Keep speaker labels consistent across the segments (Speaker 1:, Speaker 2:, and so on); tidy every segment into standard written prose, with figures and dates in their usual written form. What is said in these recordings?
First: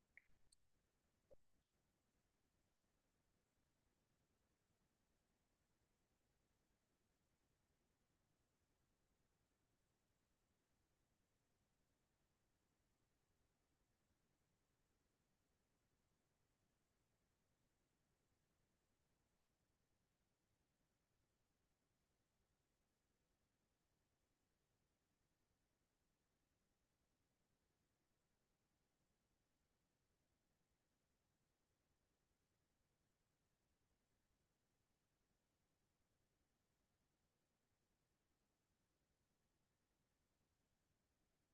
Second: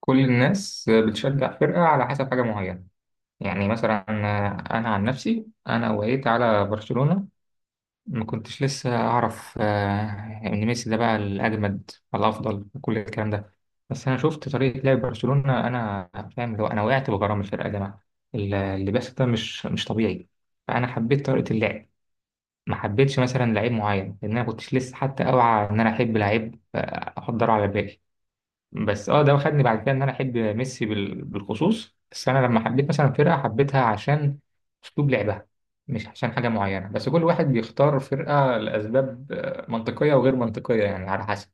Speaker 1: كل الناس بتشجع فرقة على حسب حاجة معينة. يعني مثلا، أنا عن نفسي أنا وقيت على برشلونة. ما كنتش لسه أعرف إن ميسي ده بقى الأجمد والأفضل وكل الكلام ده. بس أنا شفت طريقة لعب برشلونة، أنا فاهم اللي هو أنا وقعت بغرام الفرقة يا جماعة. اللي بس ده مش طبيعي. فأنا حبيت طريقة اللعب، ما حبيتش مثلا لعيب معين لأن أنا كنتش لسه حتى أوعى إن أنا أحب لعيب، أحضره على بالي. بس ده خدني بعد كده ان انا احب ميسي بالخصوص. بس انا لما حبيت مثلا فرقه حبيتها عشان اسلوب لعبها، مش عشان حاجه معينه. بس كل واحد بيختار فرقه لاسباب منطقيه وغير منطقيه، يعني على حسب.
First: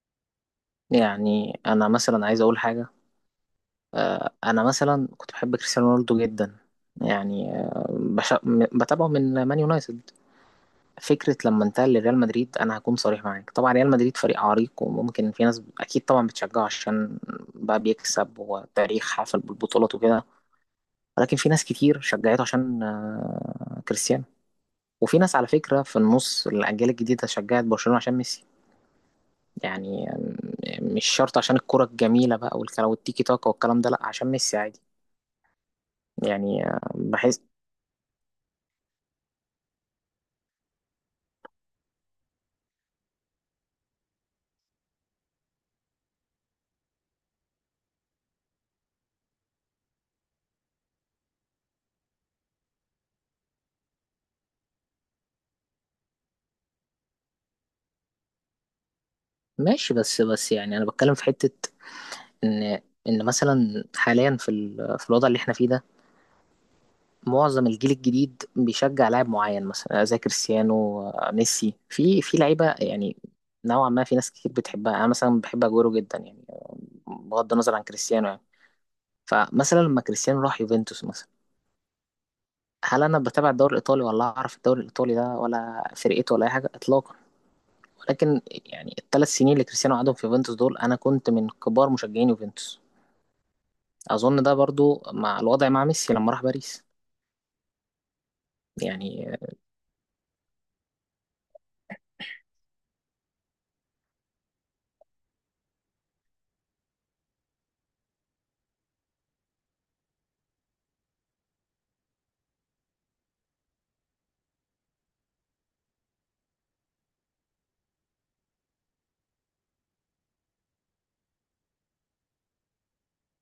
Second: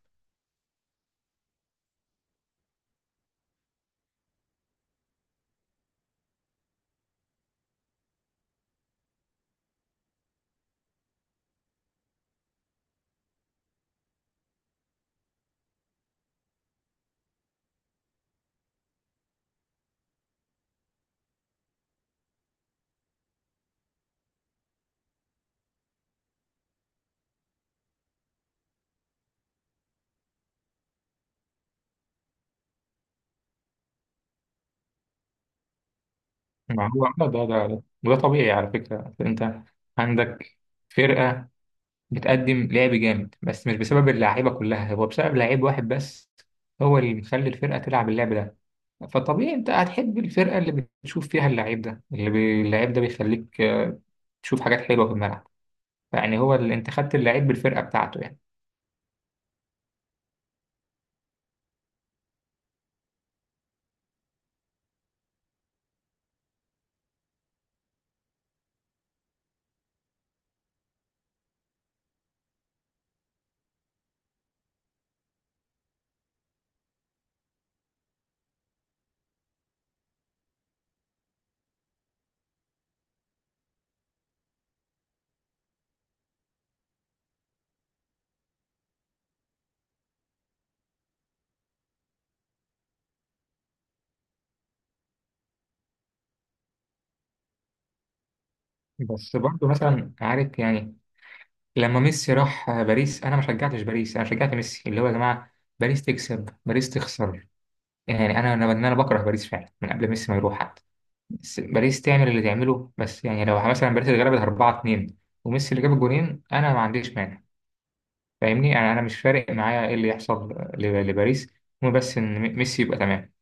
Speaker 2: يعني انا مثلا عايز اقول حاجه. انا مثلا كنت بحب كريستيانو رونالدو جدا. يعني بتابعه من مان يونايتد. فكره لما انتقل لريال مدريد، انا هكون صريح معاك، طبعا ريال مدريد فريق عريق وممكن في ناس اكيد طبعا بتشجعه عشان بقى بيكسب وتاريخ حافل بالبطولات وكده، ولكن في ناس كتير شجعته عشان كريستيانو. وفي ناس على فكره في النص الاجيال الجديده شجعت برشلونه عشان ميسي يعني، مش شرط عشان الكرة الجميلة بقى والكلام والتيكي تاكا والكلام ده، لأ عشان ميسي عادي يعني.
Speaker 1: ما هو ده
Speaker 2: بحس
Speaker 1: ده ده وده طبيعي على فكره. انت عندك فرقه بتقدم لعب جامد بس مش بسبب اللعيبه كلها، هو بسبب لعيب واحد بس، هو اللي مخلي الفرقه تلعب اللعب ده. فطبيعي انت هتحب الفرقه اللي بتشوف فيها اللعيب ده، اللعيب ده بيخليك تشوف حاجات حلوه في الملعب. يعني هو اللي انت خدت اللعيب بالفرقه بتاعته يعني.
Speaker 2: ماشي. بس يعني أنا بتكلم في حتة إن إن مثلا حاليا في الوضع اللي احنا فيه ده، معظم الجيل الجديد بيشجع لاعب معين مثلا زي كريستيانو، ميسي، في لعيبة يعني نوعا ما في ناس كتير بتحبها. أنا مثلا بحب أجويرو جدا يعني، بغض النظر عن كريستيانو يعني. فمثلا لما كريستيانو راح يوفنتوس مثلا، هل انا بتابع الدوري الايطالي ولا اعرف الدوري الايطالي ده ولا فرقته ولا اي حاجه اطلاقا؟ ولكن يعني الثلاث سنين اللي كريستيانو قعدهم في يوفنتوس دول انا كنت من كبار مشجعين يوفنتوس. اظن ده برضو مع الوضع مع ميسي لما راح باريس يعني.
Speaker 1: بس برضه مثلا عارف، يعني لما ميسي راح باريس، انا ما شجعتش باريس، انا شجعت ميسي. اللي هو يا جماعه باريس تكسب باريس تخسر، يعني انا أنا بكره باريس فعلا من قبل ميسي ما يروح حتى. بس باريس تعمل اللي تعمله. بس يعني لو مثلا باريس اللي غلبت 4-2 وميسي اللي جاب الجولين، انا ما عنديش مانع. فاهمني؟ يعني انا مش فارق معايا ايه اللي يحصل لباريس. المهم بس ان ميسي يبقى تمام.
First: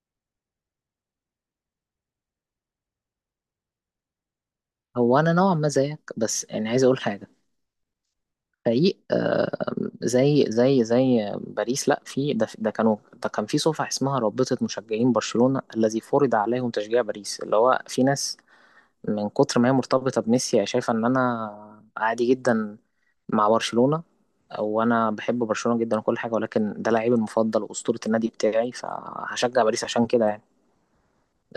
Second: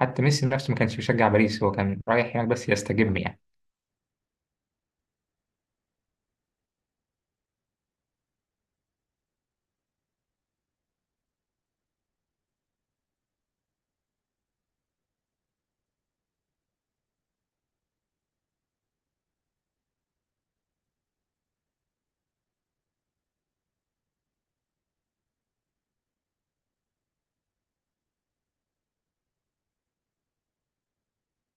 Speaker 1: حتى ميسي نفسه ما كانش بيشجع باريس، هو كان رايح هناك بس يستجم يعني.
Speaker 2: هو انا نوعا ما زيك، بس يعني عايز اقول حاجه. فريق زي باريس، لا في ده كان في صفحه اسمها رابطه مشجعين برشلونه الذي فرض عليهم تشجيع باريس، اللي هو في ناس من كتر ما هي مرتبطة بميسي هي شايفة إن أنا عادي جدا مع برشلونة، وأنا بحب برشلونة جدا وكل حاجة، ولكن ده لعيبي المفضل وأسطورة النادي بتاعي، فهشجع باريس عشان كده يعني.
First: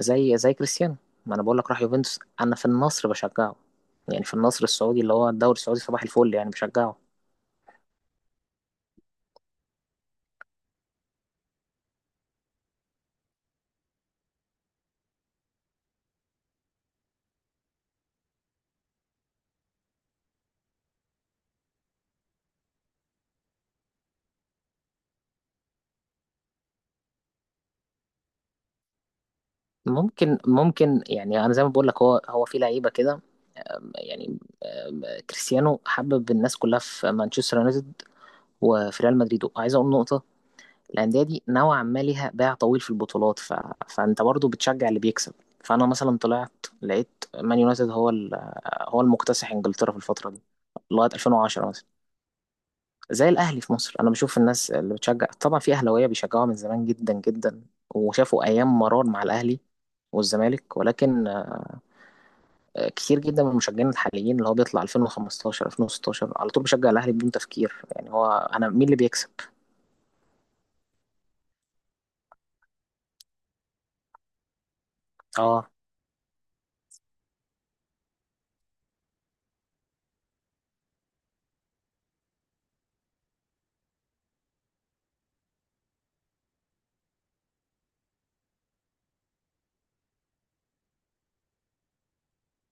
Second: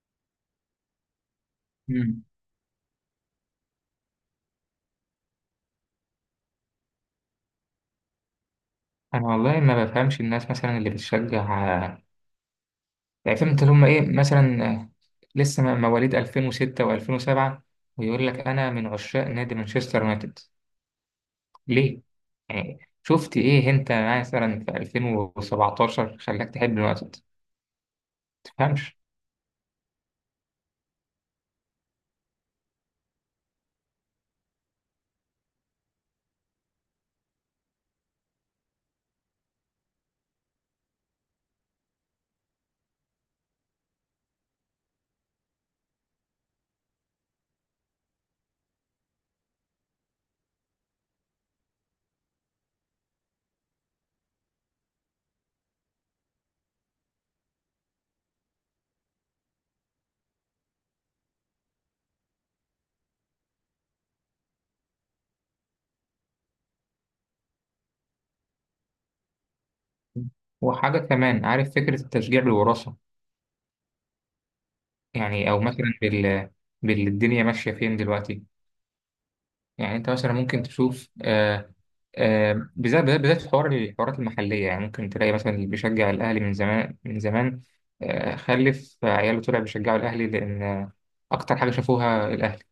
Speaker 2: زي كريستيانو، ما أنا بقول لك راح يوفنتوس،
Speaker 1: مم.
Speaker 2: أنا في النصر بشجعه يعني، في النصر السعودي اللي هو الدوري السعودي صباح الفل، يعني بشجعه.
Speaker 1: انا والله ما بفهمش الناس مثلا اللي بتشجع، يعني فهمت اللي هم ايه مثلا. لسه مواليد 2006 و2007 ويقول لك انا من عشاق نادي مانشستر يونايتد. ليه؟ يعني شفت ايه انت مثلا في 2017 خلاك تحب اليونايتد؟ ما تفهمش.
Speaker 2: ممكن يعني، انا زي ما بقول لك، هو في لعيبه كده يعني. آم، كريستيانو حبب الناس كلها في مانشستر يونايتد وفي ريال مدريد. وعايز اقول نقطه، الانديه دي نوعا ما ليها باع طويل في البطولات، فانت برضو بتشجع اللي بيكسب. فانا مثلا طلعت لقيت مان يونايتد هو المكتسح انجلترا في الفتره دي لغايه 2010 مثلا. زي الاهلي في مصر، انا بشوف الناس اللي بتشجع، طبعا في اهلاويه بيشجعوها من زمان جدا جدا وشافوا ايام مرار مع الاهلي والزمالك، ولكن كتير جدا من المشجعين الحاليين اللي هو بيطلع 2015 2016 على طول بيشجع الاهلي بدون تفكير، يعني هو انا مين اللي بيكسب.
Speaker 1: وحاجة كمان، عارف فكرة التشجيع بالوراثة؟ يعني او
Speaker 2: اه،
Speaker 1: مثلا بالدنيا ماشيه فين دلوقتي. يعني انت مثلا ممكن تشوف بالذات بالذات بالذات في حوار الحوارات المحليه. يعني ممكن تلاقي مثلا اللي بيشجع الاهلي من زمان من زمان، خلف عياله طلع بيشجعوا الاهلي لان اكتر حاجه شافوها الاهلي.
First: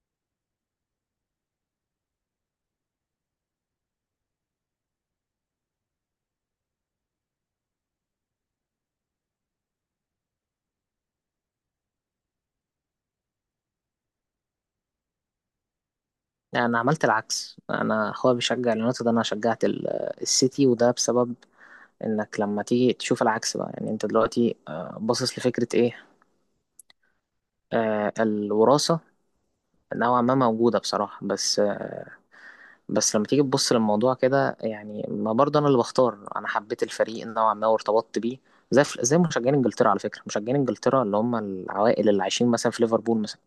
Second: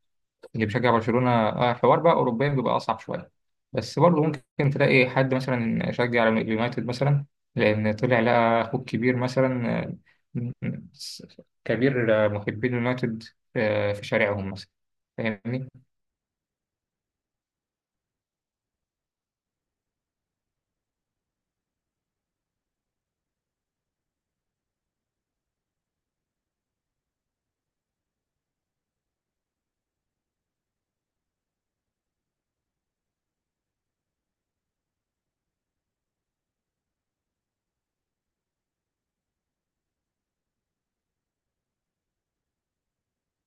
Speaker 1: اللي بيشجع برشلونة حوار بقى أوروبيا بيبقى أصعب شوية. بس برضه ممكن تلاقي حد مثلا شجع اليونايتد مثلا لأن طلع لقى أخوه الكبير مثلا، م- م- كبير، محبين اليونايتد في شارعهم مثلا. فاهمني؟
Speaker 2: يعني انا عملت العكس، انا اخويا بيشجع اليونايتد، انا شجعت السيتي، وده بسبب انك لما تيجي تشوف العكس بقى. يعني انت دلوقتي باصص لفكرة ايه، الوراثة. نوعا ما موجودة بصراحة، بس بس لما تيجي تبص للموضوع كده يعني، ما برضه انا اللي بختار، انا حبيت الفريق نوعا ما وارتبطت بيه. زي مشجعين انجلترا، على فكرة مشجعين انجلترا اللي هم العوائل اللي عايشين مثلا في ليفربول مثلا،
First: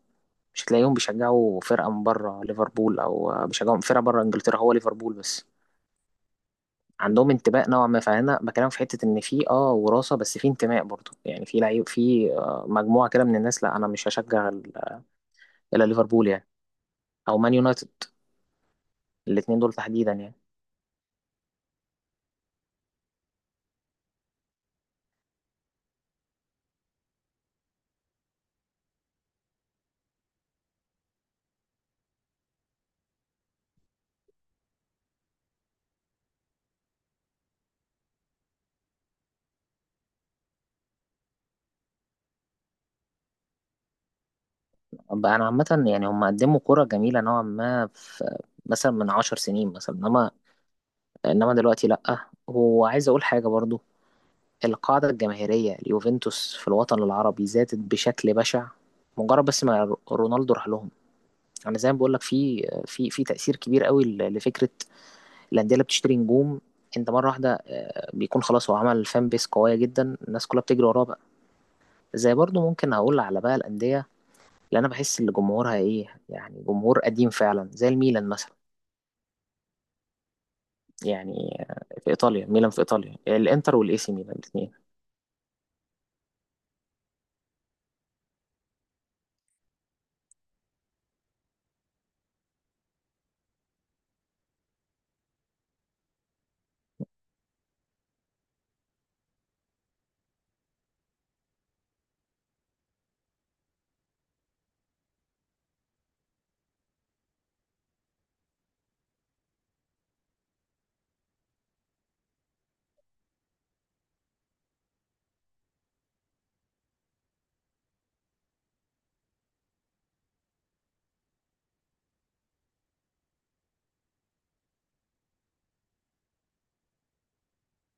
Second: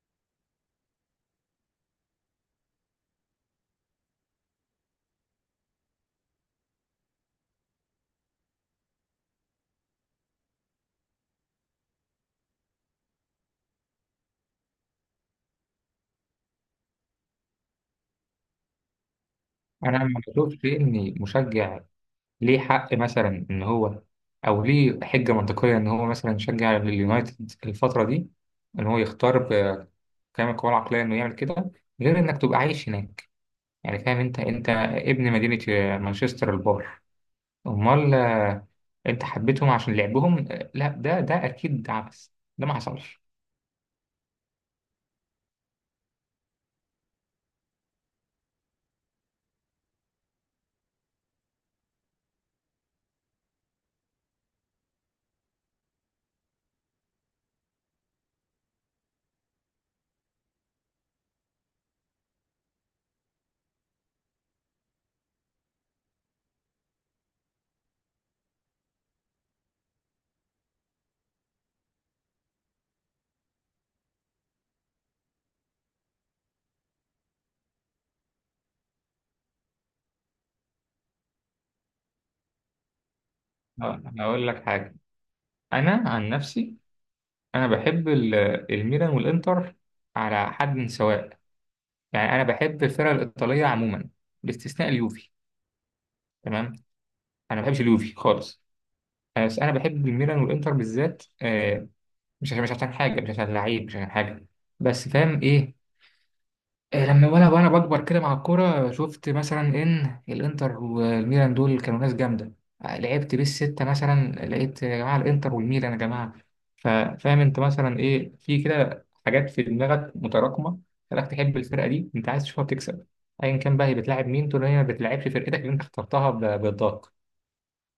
Speaker 2: مش هتلاقيهم بيشجعوا فرقة من بره ليفربول او بيشجعوا فرقة بره انجلترا، هو ليفربول بس عندهم انتماء نوعا ما. فانا بكلمك في حته ان في وراثه، بس في انتماء برضه يعني، في لعيب، في مجموعه كده من الناس، لا انا مش هشجع الا ليفربول يعني، او مان يونايتد، الاثنين دول
Speaker 1: أنا
Speaker 2: تحديدا
Speaker 1: ما
Speaker 2: يعني.
Speaker 1: بشوفش إن مشجع ليه حق مثلا إن هو، أو ليه حجة منطقية إن هو مثلا يشجع اليونايتد الفترة دي، إن هو يختار بكامل قواه العقلية إنه يعمل كده، غير إنك تبقى عايش هناك. يعني فاهم انت، انت ابن مدينة مانشستر البار. امال انت حبيتهم عشان لعبهم؟ لا ده اكيد عبث. ده ما حصلش.
Speaker 2: بقى انا عامه يعني هم قدموا كره جميله نوعا ما في مثلا من عشر سنين مثلا، انما دلوقتي لا. وعايز اقول حاجه برضه، القاعده الجماهيريه اليوفنتوس في الوطن العربي زادت بشكل بشع مجرد بس ما رونالدو راح لهم. انا زي ما بقول لك في في تأثير كبير قوي لفكرة الانديه اللي بتشتري نجوم. انت مره واحده بيكون خلاص، هو عمل فان بيس قويه جدا الناس كلها بتجري وراه بقى. زي برضو ممكن اقول على بقى الانديه اللي انا بحس ان جمهورها ايه، يعني جمهور قديم فعلا، زي الميلان مثلا. يعني في ايطاليا، ميلان، في ايطاليا الانتر والاي سي ميلان،
Speaker 1: هقول لك
Speaker 2: الاثنين.
Speaker 1: حاجة. انا عن نفسي انا بحب الميلان والانتر على حد سواء. يعني انا بحب الفرق الايطالية عموما باستثناء اليوفي، تمام؟ انا ما بحبش اليوفي خالص. بس انا بحب الميلان والانتر بالذات، مش عشان مش عشان حاجة، مش عشان لعيب، مش عشان حاجة. بس فاهم ايه، لما وانا بكبر كده مع الكوره شفت مثلا ان الانتر والميلان دول كانوا ناس جامده. لعبت بالستة مثلا لقيت يا جماعه الانتر والميلان يا جماعه. ففاهم انت مثلا ايه، في كده حاجات في دماغك متراكمه خلاك تحب الفرقه دي. انت عايز تشوفها بتكسب ايا كان بقى هي بتلاعب مين، طول ما هي ما بتلعبش فرقتك اللي انت اخترتها بالضغط.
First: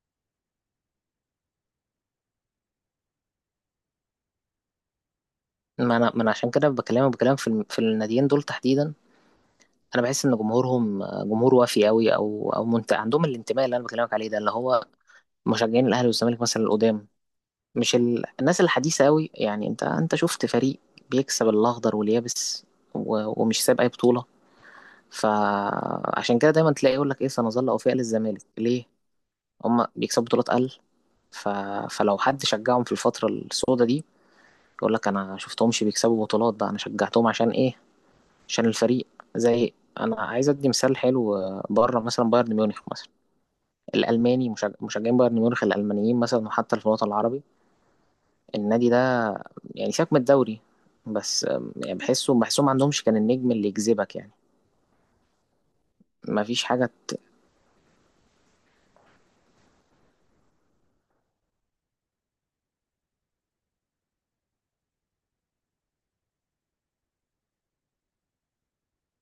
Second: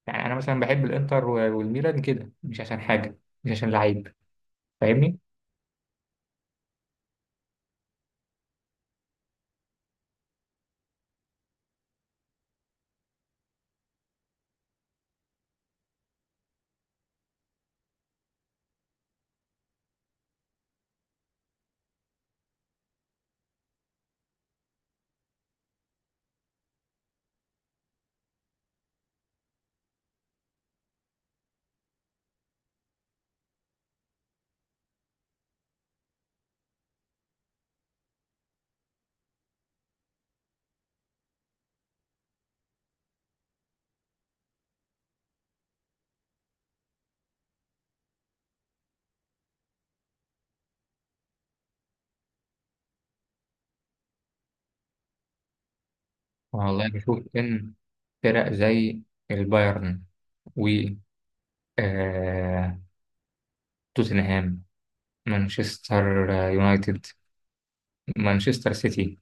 Speaker 1: يعني انا مثلا بحب الانتر والميلان كده، مش عشان حاجه، مش عشان لعيب. فاهمني؟
Speaker 2: ما انا عشان كده بكلمك بكلام في في الناديين دول تحديدا. انا بحس ان جمهورهم جمهور وافي قوي، عندهم الانتماء اللي انا بكلمك عليه ده، اللي هو مشجعين الاهلي والزمالك مثلا القدام، مش الناس الحديثة أوي، يعني أنت شفت فريق بيكسب الأخضر واليابس، ومش ساب أي بطولة. فعشان كده دايما تلاقي يقول لك إيه، سنظل أوفياء للزمالك ليه؟ هما بيكسبوا بطولات أقل، ف... فلو حد شجعهم في الفترة السوداء دي يقول لك أنا شفتهمش بيكسبوا بطولات بقى، أنا شجعتهم عشان إيه؟ عشان الفريق. زي، أنا عايز أدي مثال حلو، بره مثلا بايرن ميونخ مثلا، الألماني مشجعين بايرن ميونخ الألمانيين مثلا، وحتى في الوطن العربي النادي ده. يعني سيبك من الدوري، بس يعني بحسهم ما عندهمش كان النجم اللي يجذبك يعني، ما فيش
Speaker 1: والله
Speaker 2: حاجة.
Speaker 1: بشوف ان فرق زي البايرن، آه، توتنهام، مانشستر يونايتد، مانشستر سيتي،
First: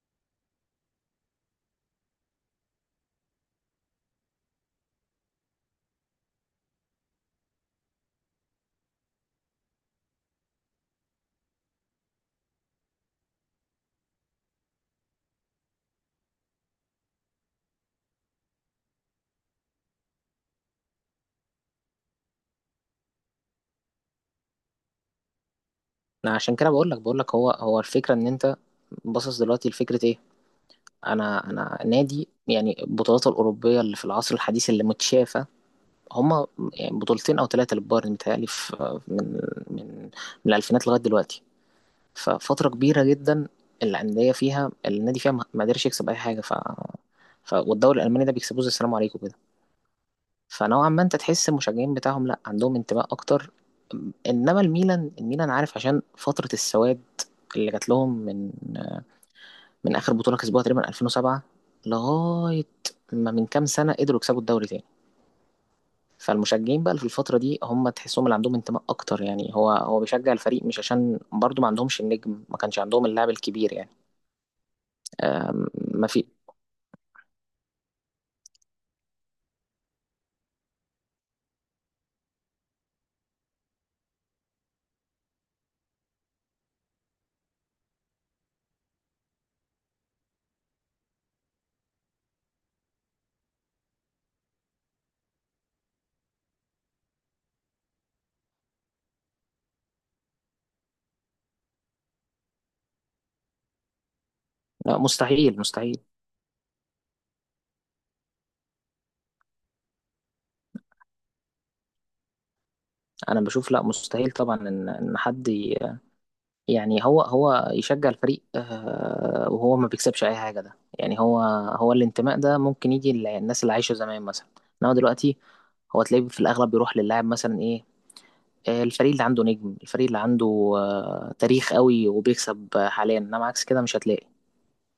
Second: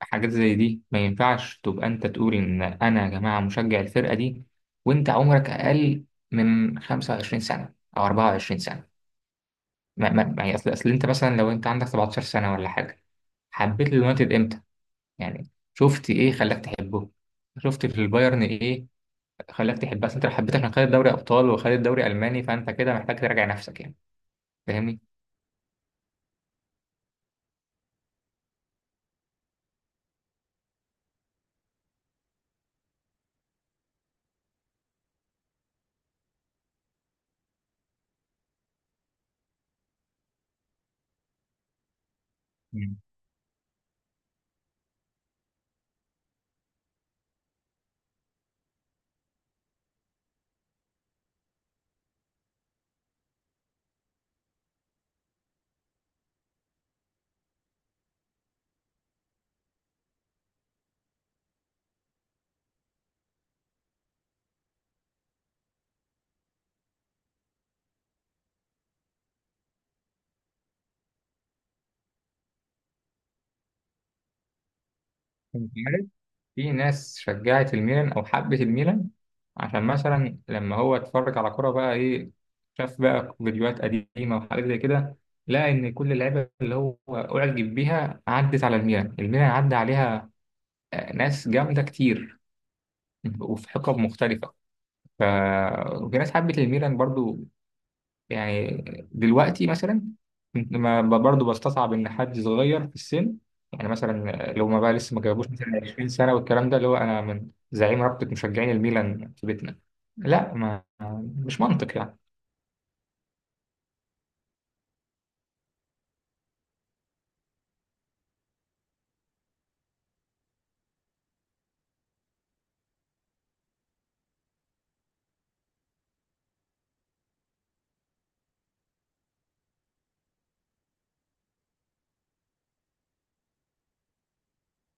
Speaker 1: حاجات زي دي ما ينفعش تبقى انت تقول ان انا يا جماعة مشجع الفرقة دي وانت عمرك اقل من 25 سنة او 24 سنة. اصل انت مثلا لو انت عندك 17 سنة ولا حاجة، حبيت اليونايتد امتى؟ يعني شفت ايه خلاك تحبه؟ شفت في البايرن ايه خلاك تحبه؟ اصل انت لو حبيت عشان خدت دوري ابطال وخدت دوري الماني فانت كده محتاج تراجع نفسك يعني. فاهمني؟
Speaker 2: أنا عشان كده بقول لك هو الفكرة ان انت باصص دلوقتي لفكرة ايه. انا نادي يعني البطولات الأوروبية اللي في العصر الحديث اللي متشافة، هما يعني بطولتين او ثلاثة للبايرن، متهيألي في من من الألفينات لغاية دلوقتي، ففترة كبيرة جدا الأندية فيها النادي فيها ما قدرش يكسب أي حاجة، ف ف والدوري الألماني ده بيكسبوه زي السلام عليكم كده. فنوعا ما انت تحس المشجعين بتاعهم لا، عندهم انتماء اكتر. انما الميلان، عارف عشان فترة السواد اللي جات لهم من اخر بطولة كسبوها تقريبا 2007 لغاية ما من كام سنة قدروا يكسبوا الدوري تاني. فالمشجعين بقى اللي في الفترة دي هم تحسهم اللي عندهم انتماء اكتر يعني، هو بيشجع الفريق مش عشان، برضو ما عندهمش النجم، ما كانش عندهم اللاعب الكبير يعني. آم،
Speaker 1: مم.
Speaker 2: ما في.
Speaker 1: في ناس شجعت الميلان او حبت الميلان عشان مثلا لما هو اتفرج على كرة بقى ايه، شاف بقى فيديوهات قديمة وحاجات زي كده، لقى ان كل اللعيبة اللي هو اعجب بيها عدت على الميلان، الميلان عدى عليها ناس جامدة كتير وفي حقب مختلفة. ف وفي ناس حبت الميلان برضو يعني. دلوقتي مثلا، ما برضه بستصعب ان حد صغير في السن، يعني مثلا لو ما بقى
Speaker 2: لا
Speaker 1: لسه ما جابوش
Speaker 2: مستحيل
Speaker 1: مثلا
Speaker 2: مستحيل،
Speaker 1: 20 سنه والكلام ده، اللي هو انا من زعيم رابطه مشجعين الميلان في بيتنا. لا، ما مش منطق يعني.
Speaker 2: انا بشوف لا مستحيل طبعا ان حد يعني هو يشجع الفريق وهو ما بيكسبش اي حاجه ده، يعني هو هو الانتماء ده ممكن يجي للناس اللي عايشه زمان مثلا. انما دلوقتي هو تلاقيه في الاغلب بيروح للاعب مثلا ايه، الفريق اللي عنده نجم، الفريق اللي عنده تاريخ قوي وبيكسب، حاليا انما عكس كده مش هتلاقي